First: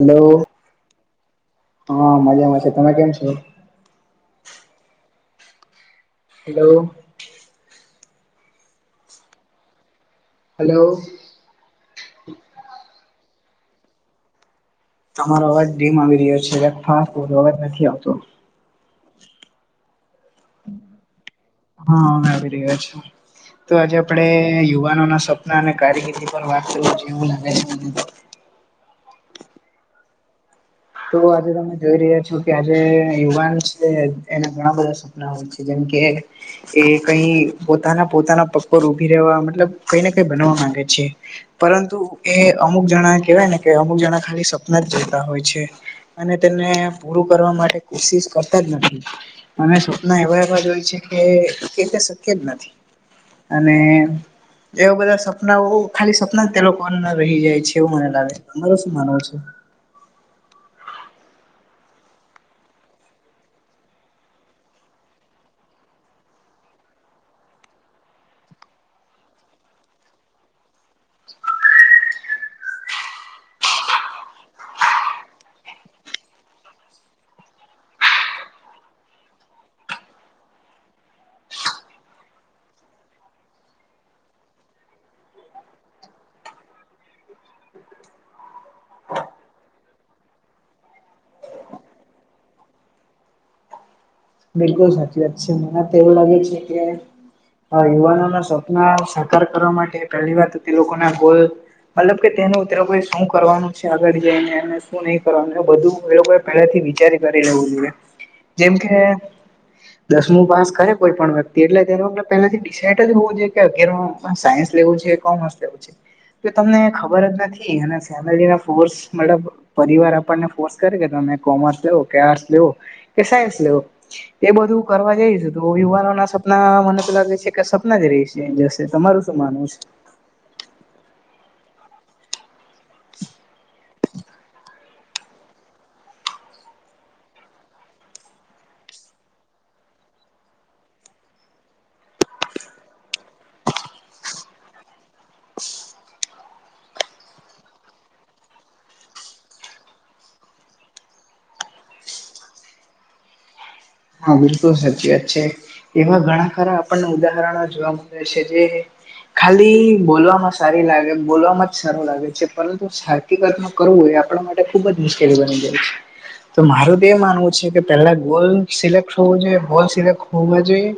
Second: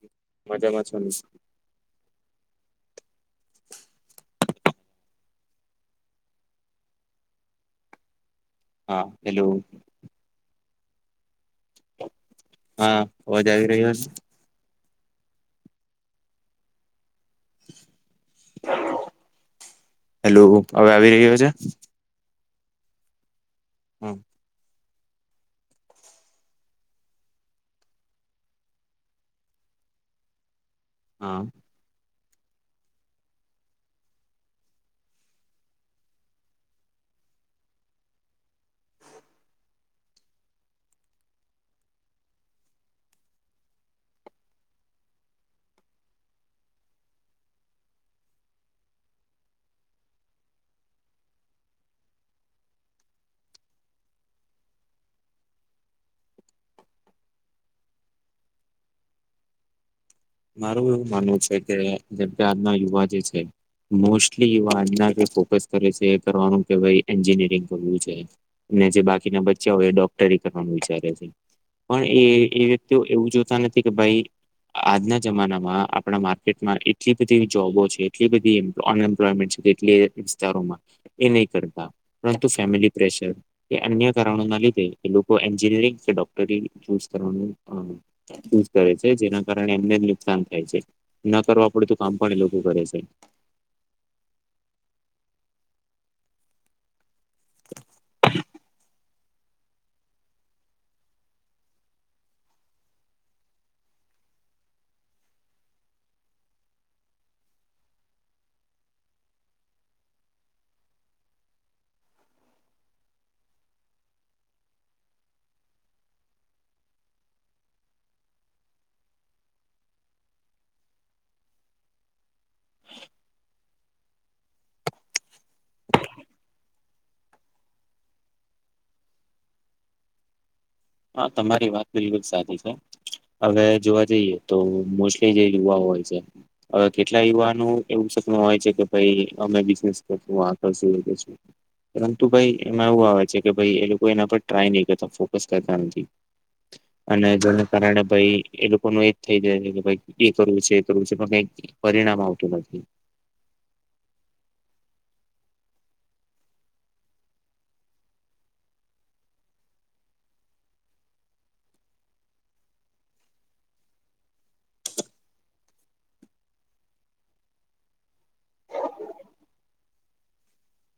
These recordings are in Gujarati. હલો મજામાં છો હા મજામાં છે તમે કેમ છો. હેલો. હા હેલો. હલો. હા અવાજ આવી રહ્યો છે. તમારો અવાજ ડીમ આવી રહ્યો છે જરાક ફાંસ બોલો અવાજ નથી આવતો. હેલો હવે આવી રહ્યો છે. હા હવે આવી રહ્યા છે તો આજે હા આપેડે યુવાનો ના સપના અને કારકિર્દી પર વાત કરવા જોઇએ એવું લાગે છે મને તો તો હા આજે તમે જોઈ રહ્યા છો કે આજે યુવાન છે એના ઘણા બધા સપના હોય છે જેમ કે એ કઈ પોતાના પોતાના પગ પર ઉભી રહેવા મતલબ કઈ ને કઈ બનવા માંગે છે. પરંતુ એ અમુક જણા કેહેવાય ને કે અમુક જણા ખાલી સપના જ જોતા હોય છે. અને તેને પૂરું કરવા માટે કોશિશ કરતા જ નથી. અમે સપના એવા એવા જોય છે કે તે શક્ય જ નથી. અને એવા બધા સપનાઓ ખાલી સપના તે લોકોના રહી જાય છે એવું મને લાગે તમારુ શું માનવું છે. મારું એવું માનવું છે કે જેમકે આજના યુવા જે છે. મોસ્ટલી એવા આજના કે ફોકસ કરે છે કરવાનું કે ભાઈ એન્જિનિયરિંગ કરવું છે. ને જે બાકીના બચ્યા હોય એ ડોક્ટરી કરવાનું વિચારે છે. પણ એ એ વ્યક્તિઓ એવું જોતા નથી કે ભાઈ આજના જમાનામાં આપણા માર્કેટમાં એટલી બધી જોબો છે એટલી બધી અનએમ્પ્લોયમેન્ટ છે કેટલી વિારો એ નહી કરતા પરંતુ ફેમિલી પ્રેશર એ અન્ય કારણો ના લીધે એ લોકો એન્જિનયરિંગ કે ડોક્ટરી ચૂ કરવાનું યુઝ કરે છે જેના કારણે એમને નુકસાન થાય છે ન કરવા પડે તો કામ પણ એ લોકો કરે છે. બિલકુલ સાચી વાત છે મને તો એવું લાગે છે કે યુવાનો ના સ્વપ્ના કરવા માટે પહેલી વાર તો તે લોકો ના ભોલ મતલબ કે તેનું તે લોકોઈ શું કરવાનું છે આગળ જઈને અને શું નહીં કરવાનું બધું એ લોકો. પેલાથી વિચારી કરી લેવું જોઈએ જેમ કે દસમું પાસ કરે કોઈ પણ વ્યક્તિ એટલે તે વગ પેલાથી ડિસાાઈડ જ હોવું જોઈએ કે અગિાર સાયન્સ લેવું જોઈએ. તમને ખબર જ નથી ફેમલી મા ફોસ મતલબ પરિવાર આપણને ફોર્સ કરે કે તમે કોમર્સ લેવો કે આર્ટસ લેવો કે સાયન્સ લેવો એ બધું કરવા જઈશું તો યુવાનો ના સપના મને પેલા છે કે સપના જ રહીશ. જશે તમારું શું માનવું છે. હા તમારી વાત બિલકુલ સાચી છે હવે જોવા જઈએ તો મોસ્ટલી જે યુવા હોય છે. હવે કેટલા યુવાનું એવું સપનુ હોય છે કે અમે બી આ કરશુમે બનેશું પરંતુ ભાઈ એમાં એવું આવે છે કે ભાઈ એ લોકો એના પર ટ્રાય નહી કરતા ફોકસ કરતા નથી. અને જેને કારણે ભાઈ એ લોકોનું એજ થઈ જાય છે કે ભ એ કરવું છે એ કરવું છે પણ કઈક પરિણામ આવતું નથી. હા બિલકુલ સાચી વાત છે એવા ઘણા ખરા આપણને ઉદાહરણો જોવા મળે છે જે ખાલી બોલવામાં સારી લાગે બોલવામાં જ સારું લાગે છે પરંતુ હકીકત મા કરવું એ આપણા માટે ખુબ જ મુશ્કેલી બની જાય છે. તો મારું તો એ માનવું છે કે પેલા ગોલ સિલેક્ટ હોવું જોઈએ ગોલ સિલેક્ટ હો જોઈએ.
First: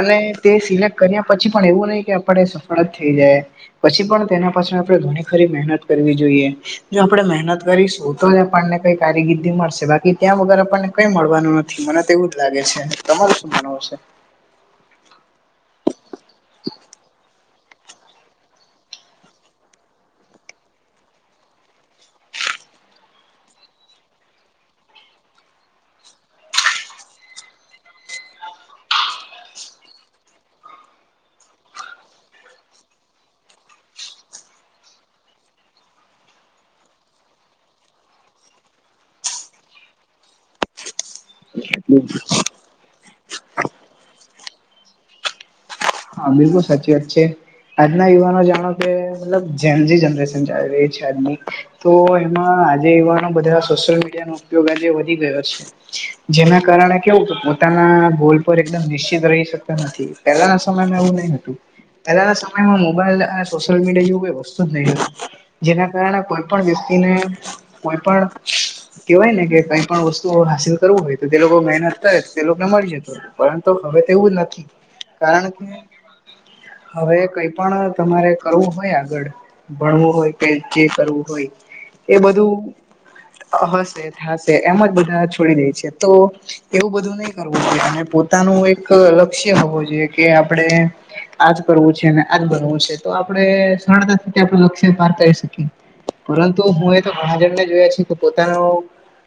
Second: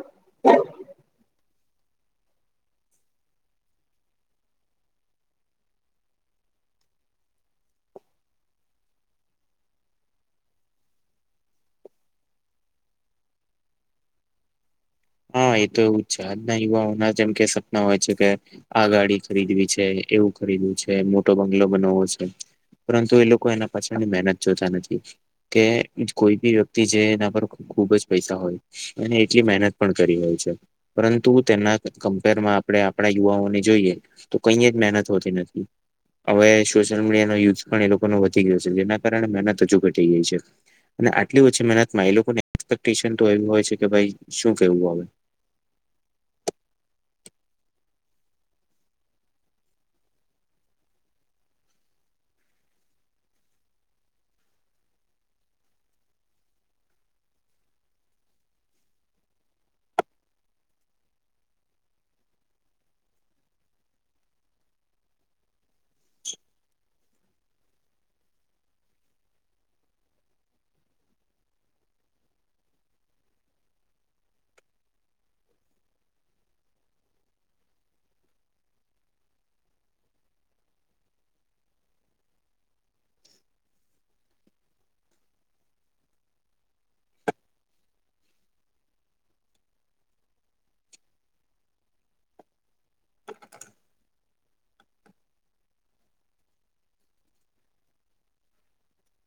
અને તે સિલેક્ટ કર્યા પછી પણ એવું નહી કે આપડે સફળ જ થઈ જાય. પછી પણ તેના પાછળ આપણે ઘણી ખરી મહેનત કરવી જોઈએ. જો આપણે મહેનત કરીશું તો જ આપણને કઈ કારગિર્દી મળશે બાકી ત્યાં વગર આપણને કઈ મળવાનું નથી મને તેવું જ લાગે છે તમારે શું માનવું છે. હા એ તો એવું જ છે આજના યુવાઓના જેમ કે સપના હોય છે કે આ ગાડી ખરીદવી છે એવું ખરીદવું છે મોટો બંગલો બનાવો છે. પરંતુ એ લોકો એના પછાડી મહેનત જોતા નથી. કે કોઈ બી વ્યક્તિ છે એના પર ખુબ જ પૈસા હોય અને જે મહેનત પણ કરી હોય છે પરંતુ તેના કમ્પેરમાં આપણે આપણા યુવાઓને જોઈએ તો કઈ જ મહેનત હોતી નથી. હવે સોશિયલ મીડિયા નો યુઝ પણ એ લોકોનો વધી ગયો છે જેના કારણે મહેનત હજુ ઘટી ગઈ છે. અને આટલી ઓછી મહેનતમાં એ લોકો એક્સપેક્ટન તો એ હોય છે કે ભાઈ શું કેવું આવુ. હા બિલકુલ સાચી વાત છે. આજના યુવાનો જાણો કે મતલબ જૈનજી જનરેશન ચાલી રહી છે આજની. તો એમાં આજે યુવાનો બધા સોશિયલ મીડિયાનો ઉપયોગ આજે વધી ગયો છે. જેના કારણે કેવું પોતાના ગોલ પર એકદમ નિશ્ચિત રહી શકતા નથી પેલા સમયમાં એવું નહી હતું પહેલાના સમયમાં મોબાઈલ અને સોશિયલ મીડિયા જેવું કોઈ વસ્તુ જ નહી રહેતું. જેના કારણે કોઈ પણ વ્યક્તિને કોઈ પણ કેહેવાય ને કે કઈ પણ વસ્તુ હાસિલ કરવું હોય તો તે લોકો મહેનત થાય તો તે લોકોને મળી જતું [unintelligible] પરંતુ હવે તેવું જ નથી કારણ કે હવે કઈ પણ તમારે કરવું હોય આગળ ભણવું હોય કે જે કરવું હોય એ બધું હશે થશે એમ જ બધા છોડી દે છે તો એવું બધું નહી કરવું જોઈએ અને પોતાનું એક લક્ષ્ય હોવું જોઈએ કે આપણેે આજ કરવું છે અને આજ બનવું છે તો આપડે સરળતા [unintelligible] લક્ષ્ય પાર કરી શકીએ. પરંતુ હું એ તો ઘણા જણને જોયા છ કે પોતાનો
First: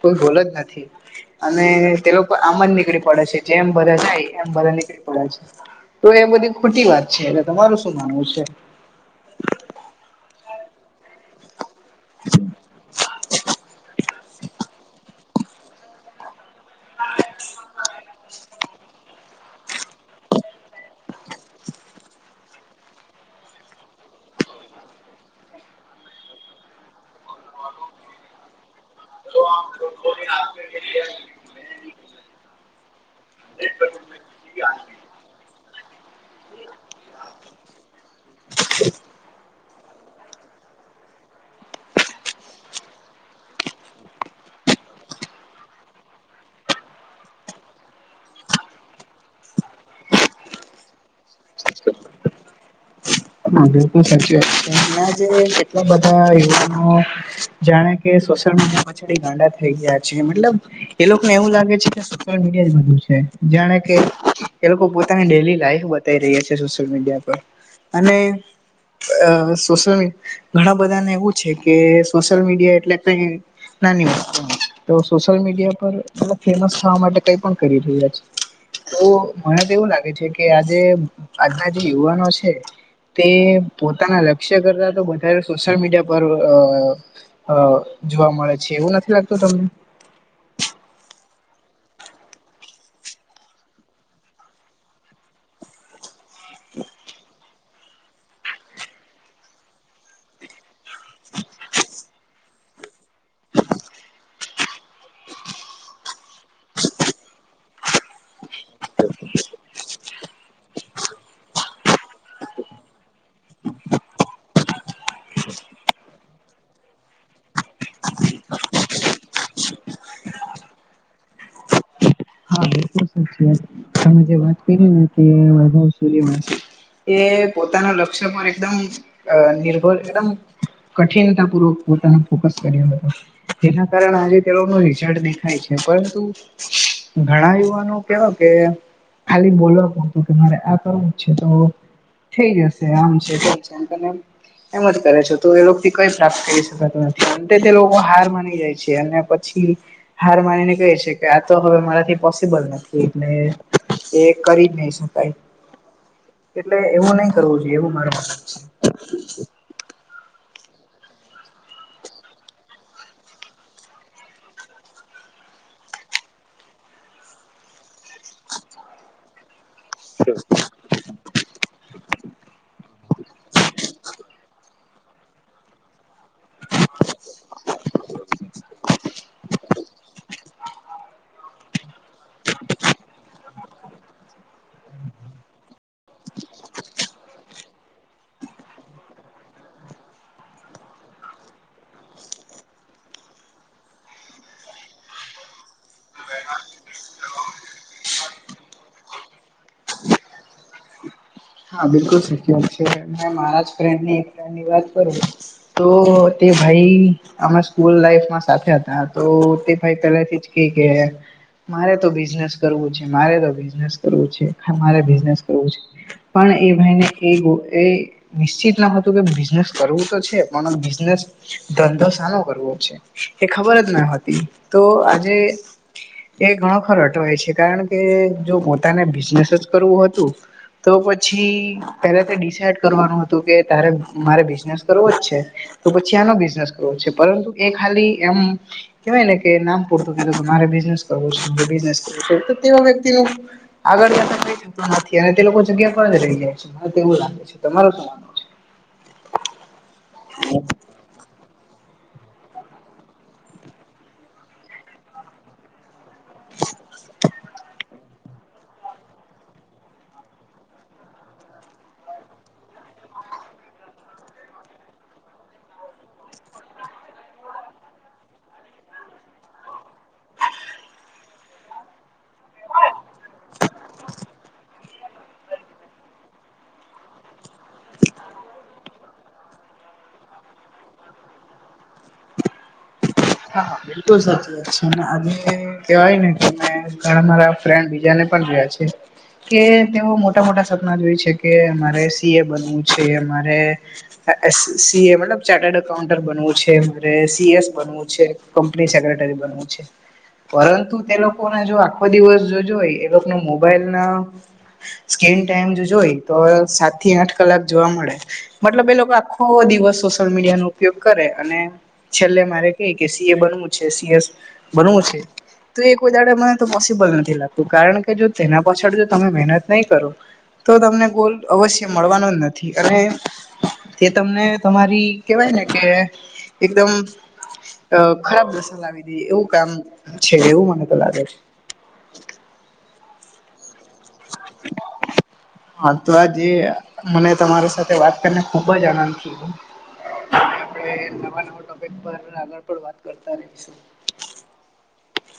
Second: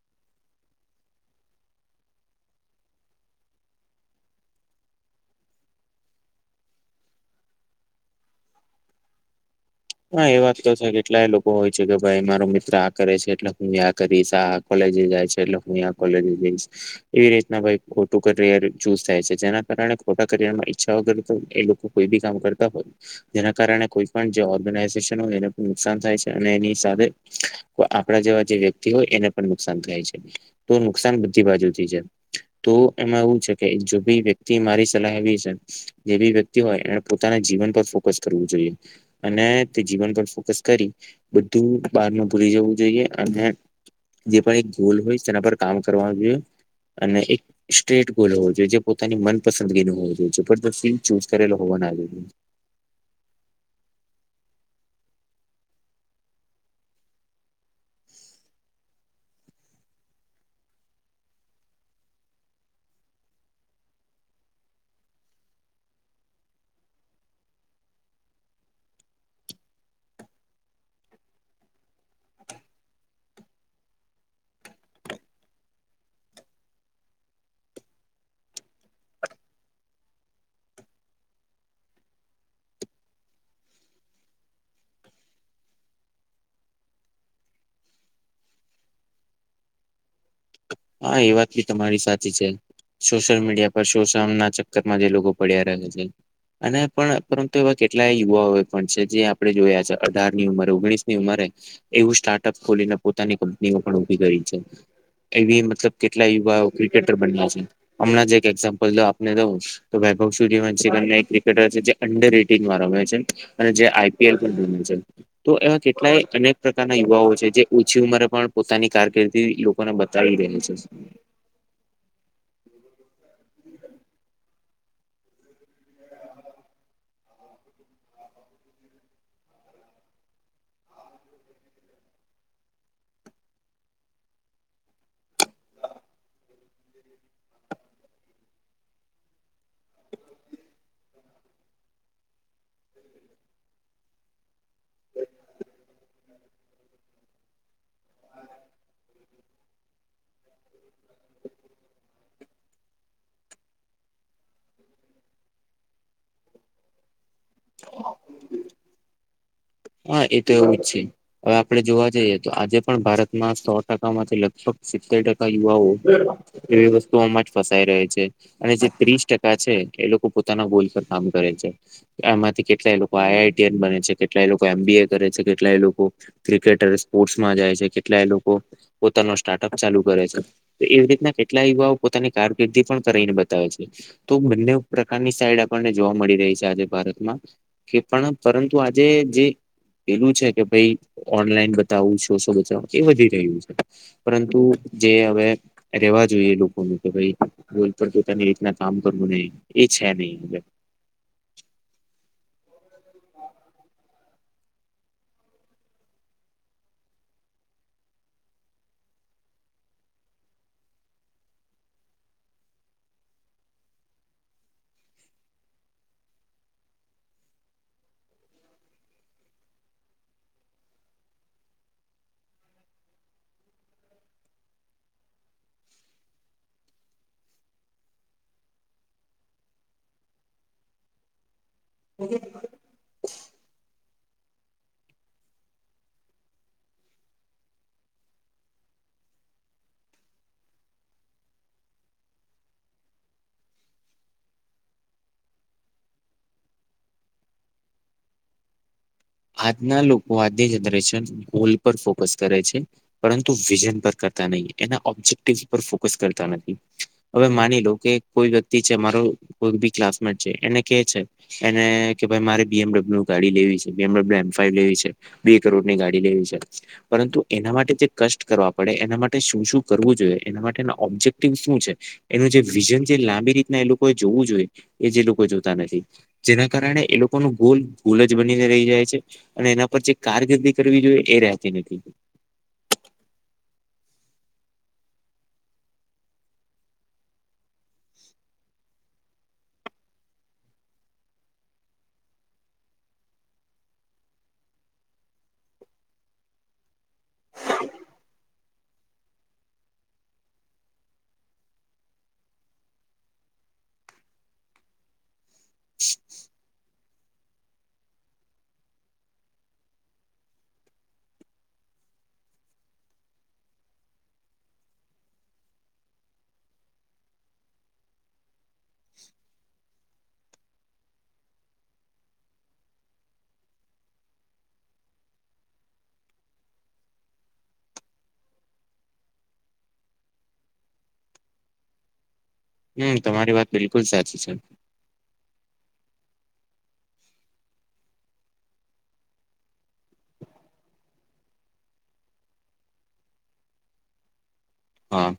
કોઈ ગોલ જ નથી. અને તે લોકો આમ જ નીકળી પડે છે જેમ [unintelligible] જાય એમ બધા નીકળી પડે છે. તો એ બધી ખોટી વાત છે એટલે તમારું શું માનવું છે. હા એ વાત તો છે કેટલાય લોકો હોય છે કે ભાઈ મારો મિત્ર આ કરે છે એટલે હું [unintelligible] કરીશ આ કોલેજ જાય છે એટલે હું આ કોલેજ જઈશ એવી રીતના ભાઈ ખોટું [unintelligible] ચૂઝ થાય છે જેના કારણે ખોટા કરિયરમાં ઈચ્છા વગર તો એ લોકો કોઈ બી કામ કરતા હોય જેના કારણે કોઈ પણ ઓર્ગનાઈઝેશન હોય એને નુકસાન થાય છે અને એની સાથે આપણા જેવા જે વ્યક્તિ હોય એને પણ નુકસાન થાય છે તો નુકસાન બધી બાજુથી છે. તો એમાં એવું છે કે જો ભી વ્યક્તિ મારી સલાહ એ છે. જે બી વ્યક્તિ હોય એને પોતાના જીવન પર ફોકસ કરવું જોઈએ. અને તે જીવન પર ફોકસ કરી બધું બાર ભૂલી જવું જોઈએ અને જે પણ એક ગોલ હોય તેના પર કામ કરવાનું જો અને એક સ્ટ્રેટ ગોલ હોવો જોઈએ જે પોતાની મનપસંદગી નું હોવ જોએ જબરસ્તી ચૂઝ કરેલો હોવા ના જોઈએ. હા બિલકુલ સાચી વાત ને જે એટલા બધા યુવાનો જાણે કે સોશિયલ મીડિયામાં ગાડા થઈ ગયા છે મતલબ એ લોકોને એવું લાગે છે કે સોશયલ મીડિયા જ બધુ છે જાણે કે એ લોકો પોતાની ડેઇલી લાઈફ વા થઈ રહીયા છે સોશિયલ મીડિયા પર. અને અ સોશિયલ ઘણા બધાને એવું છે કે સોશિયલ મીડિયા એટલે કઈ નાની વાત તો સોશિયલ મીડિયા પર ફેમસ થવા માટે કઈ પણ કરી રહ્યા છે. તો મને તો એવું લાગે છે કે આજે આજના જે યુવાનો છે. તે પોતાના લક્ષ્ય કરતા તો વધારે સોશિયલ મીડિયા પર આ અ જોવા મળે છે એવું નથી લાગતું તમને હા એ વાત બી તમારી સાચી છે. સોશિયલ મીડિયા પર શો શન ના ચક્કર માં જે લોકો પડ્યા રહ છે. અને પણ પરંતુ એવા કેટલાય યુવાઓ પણ છે જે આપણે જોયા છે અઢાર ની ઉંમરે ઓગણીસ ની ઉંમરે એવું સ્ટાર્ટઅપ ખોલીને પોતાની કંપનીમાં પણ ઉભી કરી છે. એવી મતલબ કેટલા યુવાઓ ક્રિકેટર બન્યા છે હમણાં એક એક્ઝામ્પલ આપને દઉ તો વૈભવ સુયૅ વંશિ ને એક ક્રિકેટર છે જે અંડર એટીન વાળો હોય છે. અને જે આઈપીએલ તો એવા કેટલાય અનેક પ્રકાર યુવાઓ છે જે ઓછી ઉંમરે પણ પોતાની કારકિર્દી લોકોને બ બતાવી રહે છે. હા સાચી વાત તમે જે વાત કરી ને કે વૈભવ સૂર્યવંશી એ પોતાના લક્ષ્ય પર એકદમ અ નિર્ભર એકદમ કઠિનતા પૂર્વક પોતાનો ફોકસ કર્યો હતો. જેના કારણે આજે તેઓનું રિઝલ્ટ દેખાય છે પરંતુ ઘણા યુવાનો કેવું કે ખાલી બોલવા હતું કે મારે આ કરવું છે તો થઈ જશે આમ છે તેમ છે એમ ત એમજ કરે છે તો એ લોકો થી કઈ સ્ટેટ કરી શકાતું નથી. તે લોકો હાર માની જાય છે અને પછી હાર માનીને છે કે આ તો હવે મારાથી પોસિબલ નથી એટલે એ કરી જ નહી શકાય. એટલે એવું નહી કરવું જોઈએ એવું મારુ માનવુ છે હા એ તો એવું જ છે. હવે આપે જોવા જઈએ તો આજે પણ ભારતમાં સો ટકા માંથી લગભગ સિત્તેર ટકા યુવાઓ એવી વસ્તુમાં જ ફસાઈ રહે છે અને જે ત્રીસ ટકા છે એ લોકો પોતાના ગોલ કામ કરે છે એમાંથી કેટલાય લોકો આઆઈટીન બને છે કેટલાય લોકો કોએ એમ બી એ કરે છે કેટલાય લોકો ક્રિકેટર સ્પોર્ટ્સમાં જાય છે કેટલાય લોકો પોતાનો સ્ટાર્ટઅપ ચાલુ કરે છે તો એવી રીતના કેટલા યુવાઓ પોતાની કારકિર્દી પણ કરીને બતાવે છે. તો બંને પ્રકારની સાઈડ આપણને જોવા મળી રહી છે આજે ભારતમાં કે પણ પરંતુ આજે જે. પેલું છે કે ભાઈ ઓનલાઈન બતાવું શો શો બચાઉ એ વધી રહ્યું છે. પરંતુ જે હવે. રેવા જોઈએ લોકોનું કે ભાઈ રોજ પણ પોતાની રીતના કામ કરવું રે એ છે નહી. હા બિલકુલ સત્ય વાત છે કે મારા જ ફેન્ડ ની વાત પર તો તે ભાઈ. અમે સ્કૂલ લાઈફમાં સાથે હતા તો તે ભાઈ પહેલા થી જ કે કે મારે તો બિઝનેસ કરવું છે મારે તો બિઝનેસ કરવું છે મારે બિઝનેસ કરવું છે. પણ એ ભાઈ ને એ એ. નિશ્ચિત ન હતું કે બિઝનેસ કરવું તો છે પણ બિઝનેસ ધંધો સાનો કરવો છે એ ખબર જ ના હતી તો આજે એ ઘણો ખરટ હોય છે કારણ કે જો પોતાને બિઝનેસ જ કરવું હતું. તો પછી પહેલા તે ડિસાઈડ કરવાનું હતું કે તારે મારે બિઝનેસ કરવો જ છે. તો પછી આનો બિઝનેસ કરવો છે પરંતુ એ ખાલી એમ કેવાય ને કે નામ પૂરતું કે મારે બિજનેસ કરવું છે બિજનેસ કરવું તો તે વ્યક્તિનું આગળયાત્રા કઈ શક નથી અને તે લોકો જગ્યા પર જ રહી જાય છે મને તેવું લાગે છે તમાર શું છે આજના લોકો આજની જનરેશન સ્કુલ પર ફોકસ કરે છે પરંતુ વિઝન પર કરતા નહી એના ઓબ્જેક્ટિવ પર ફોક કશ કરતા નથી હવે માની લો કે કોઈ વ્યક્તિ તી છે મારો કોઈ બી ક્લાસમેટ છે એને કે છે છે ને કે ભાઈ મારે બી એમડબલ્યુ ગાડી લેવી છે. બમ ફાઈવ લેવી છે બે કરોડ ની ગાડી લેવી છે પરંતુ એના માટે જે કષ્ટ કરવા પડે એના માટે શું શું કરવું જોઈએ એના માટેના ઓબ્જેક્ટિવ શું છે એનું જે વિઝન જે લાંબી રીતના એ લોકોએ જોવું જોઈએ એ જે લોકો જોતા નથી જેના કારણે એ લોકો ન ગોલ ગોલ જ બ રહી જાય છે અને એના પર જે કારકિર્દી કરવી જોઈએ એ રહેતી નથી હા બિલકુલ સાચી અને કહેવાય ને કે મેં મારા ફ્રેન્ડ ને બી જોયા છે કે તેઓ મોટા મોટા સપના જોય છે કે મારે સી એ બનવું છે મારે સી એ મતલબ ચાર્ટડ અકાઉન્ટર બનવું છે મારે સીએસ બનવું છે કંપની સેક્રેટરી બનવું છે પરંતુ તે લોકોને જો આખો દિવસ જોજ હો એ લોકો મોબાઈલ ના સ્કીન ટાઈમ જો જોઈ તો સાત થી આઠ કલાક જોવા મળે મતલબ એ લોકો આખો દિવસ સોશિયલ મીડિયા નો ઉપયોગ કરે અને છેલ્લે મારે કે સી એ બનવું છે સીએસ બનવું છે તો એ કોઈ દાડે મને તો પોસિબલ નથી લાગતું કારણ કે જો તેના પાછળ જો તમે મહેનત નહીં કરો તો તમને ગોલ્ડ અવશ્ય મળવાનો જ નથી અને તે તમને તમારી કેવાય ને કે એકદમ અ ખરાબ નસા લાવી દે એવું કામ છે એવું મને તો લાગે છે હમ તમારી વાત બિલકુલ સાચી છે હા તો આજ મને તમારી સાથે વાત કરીને ખુબ જ આનંદ છ [inaudible] હ નવા નવા ટોપિક પર આગળ પણ વાત કરતા રહીશું હા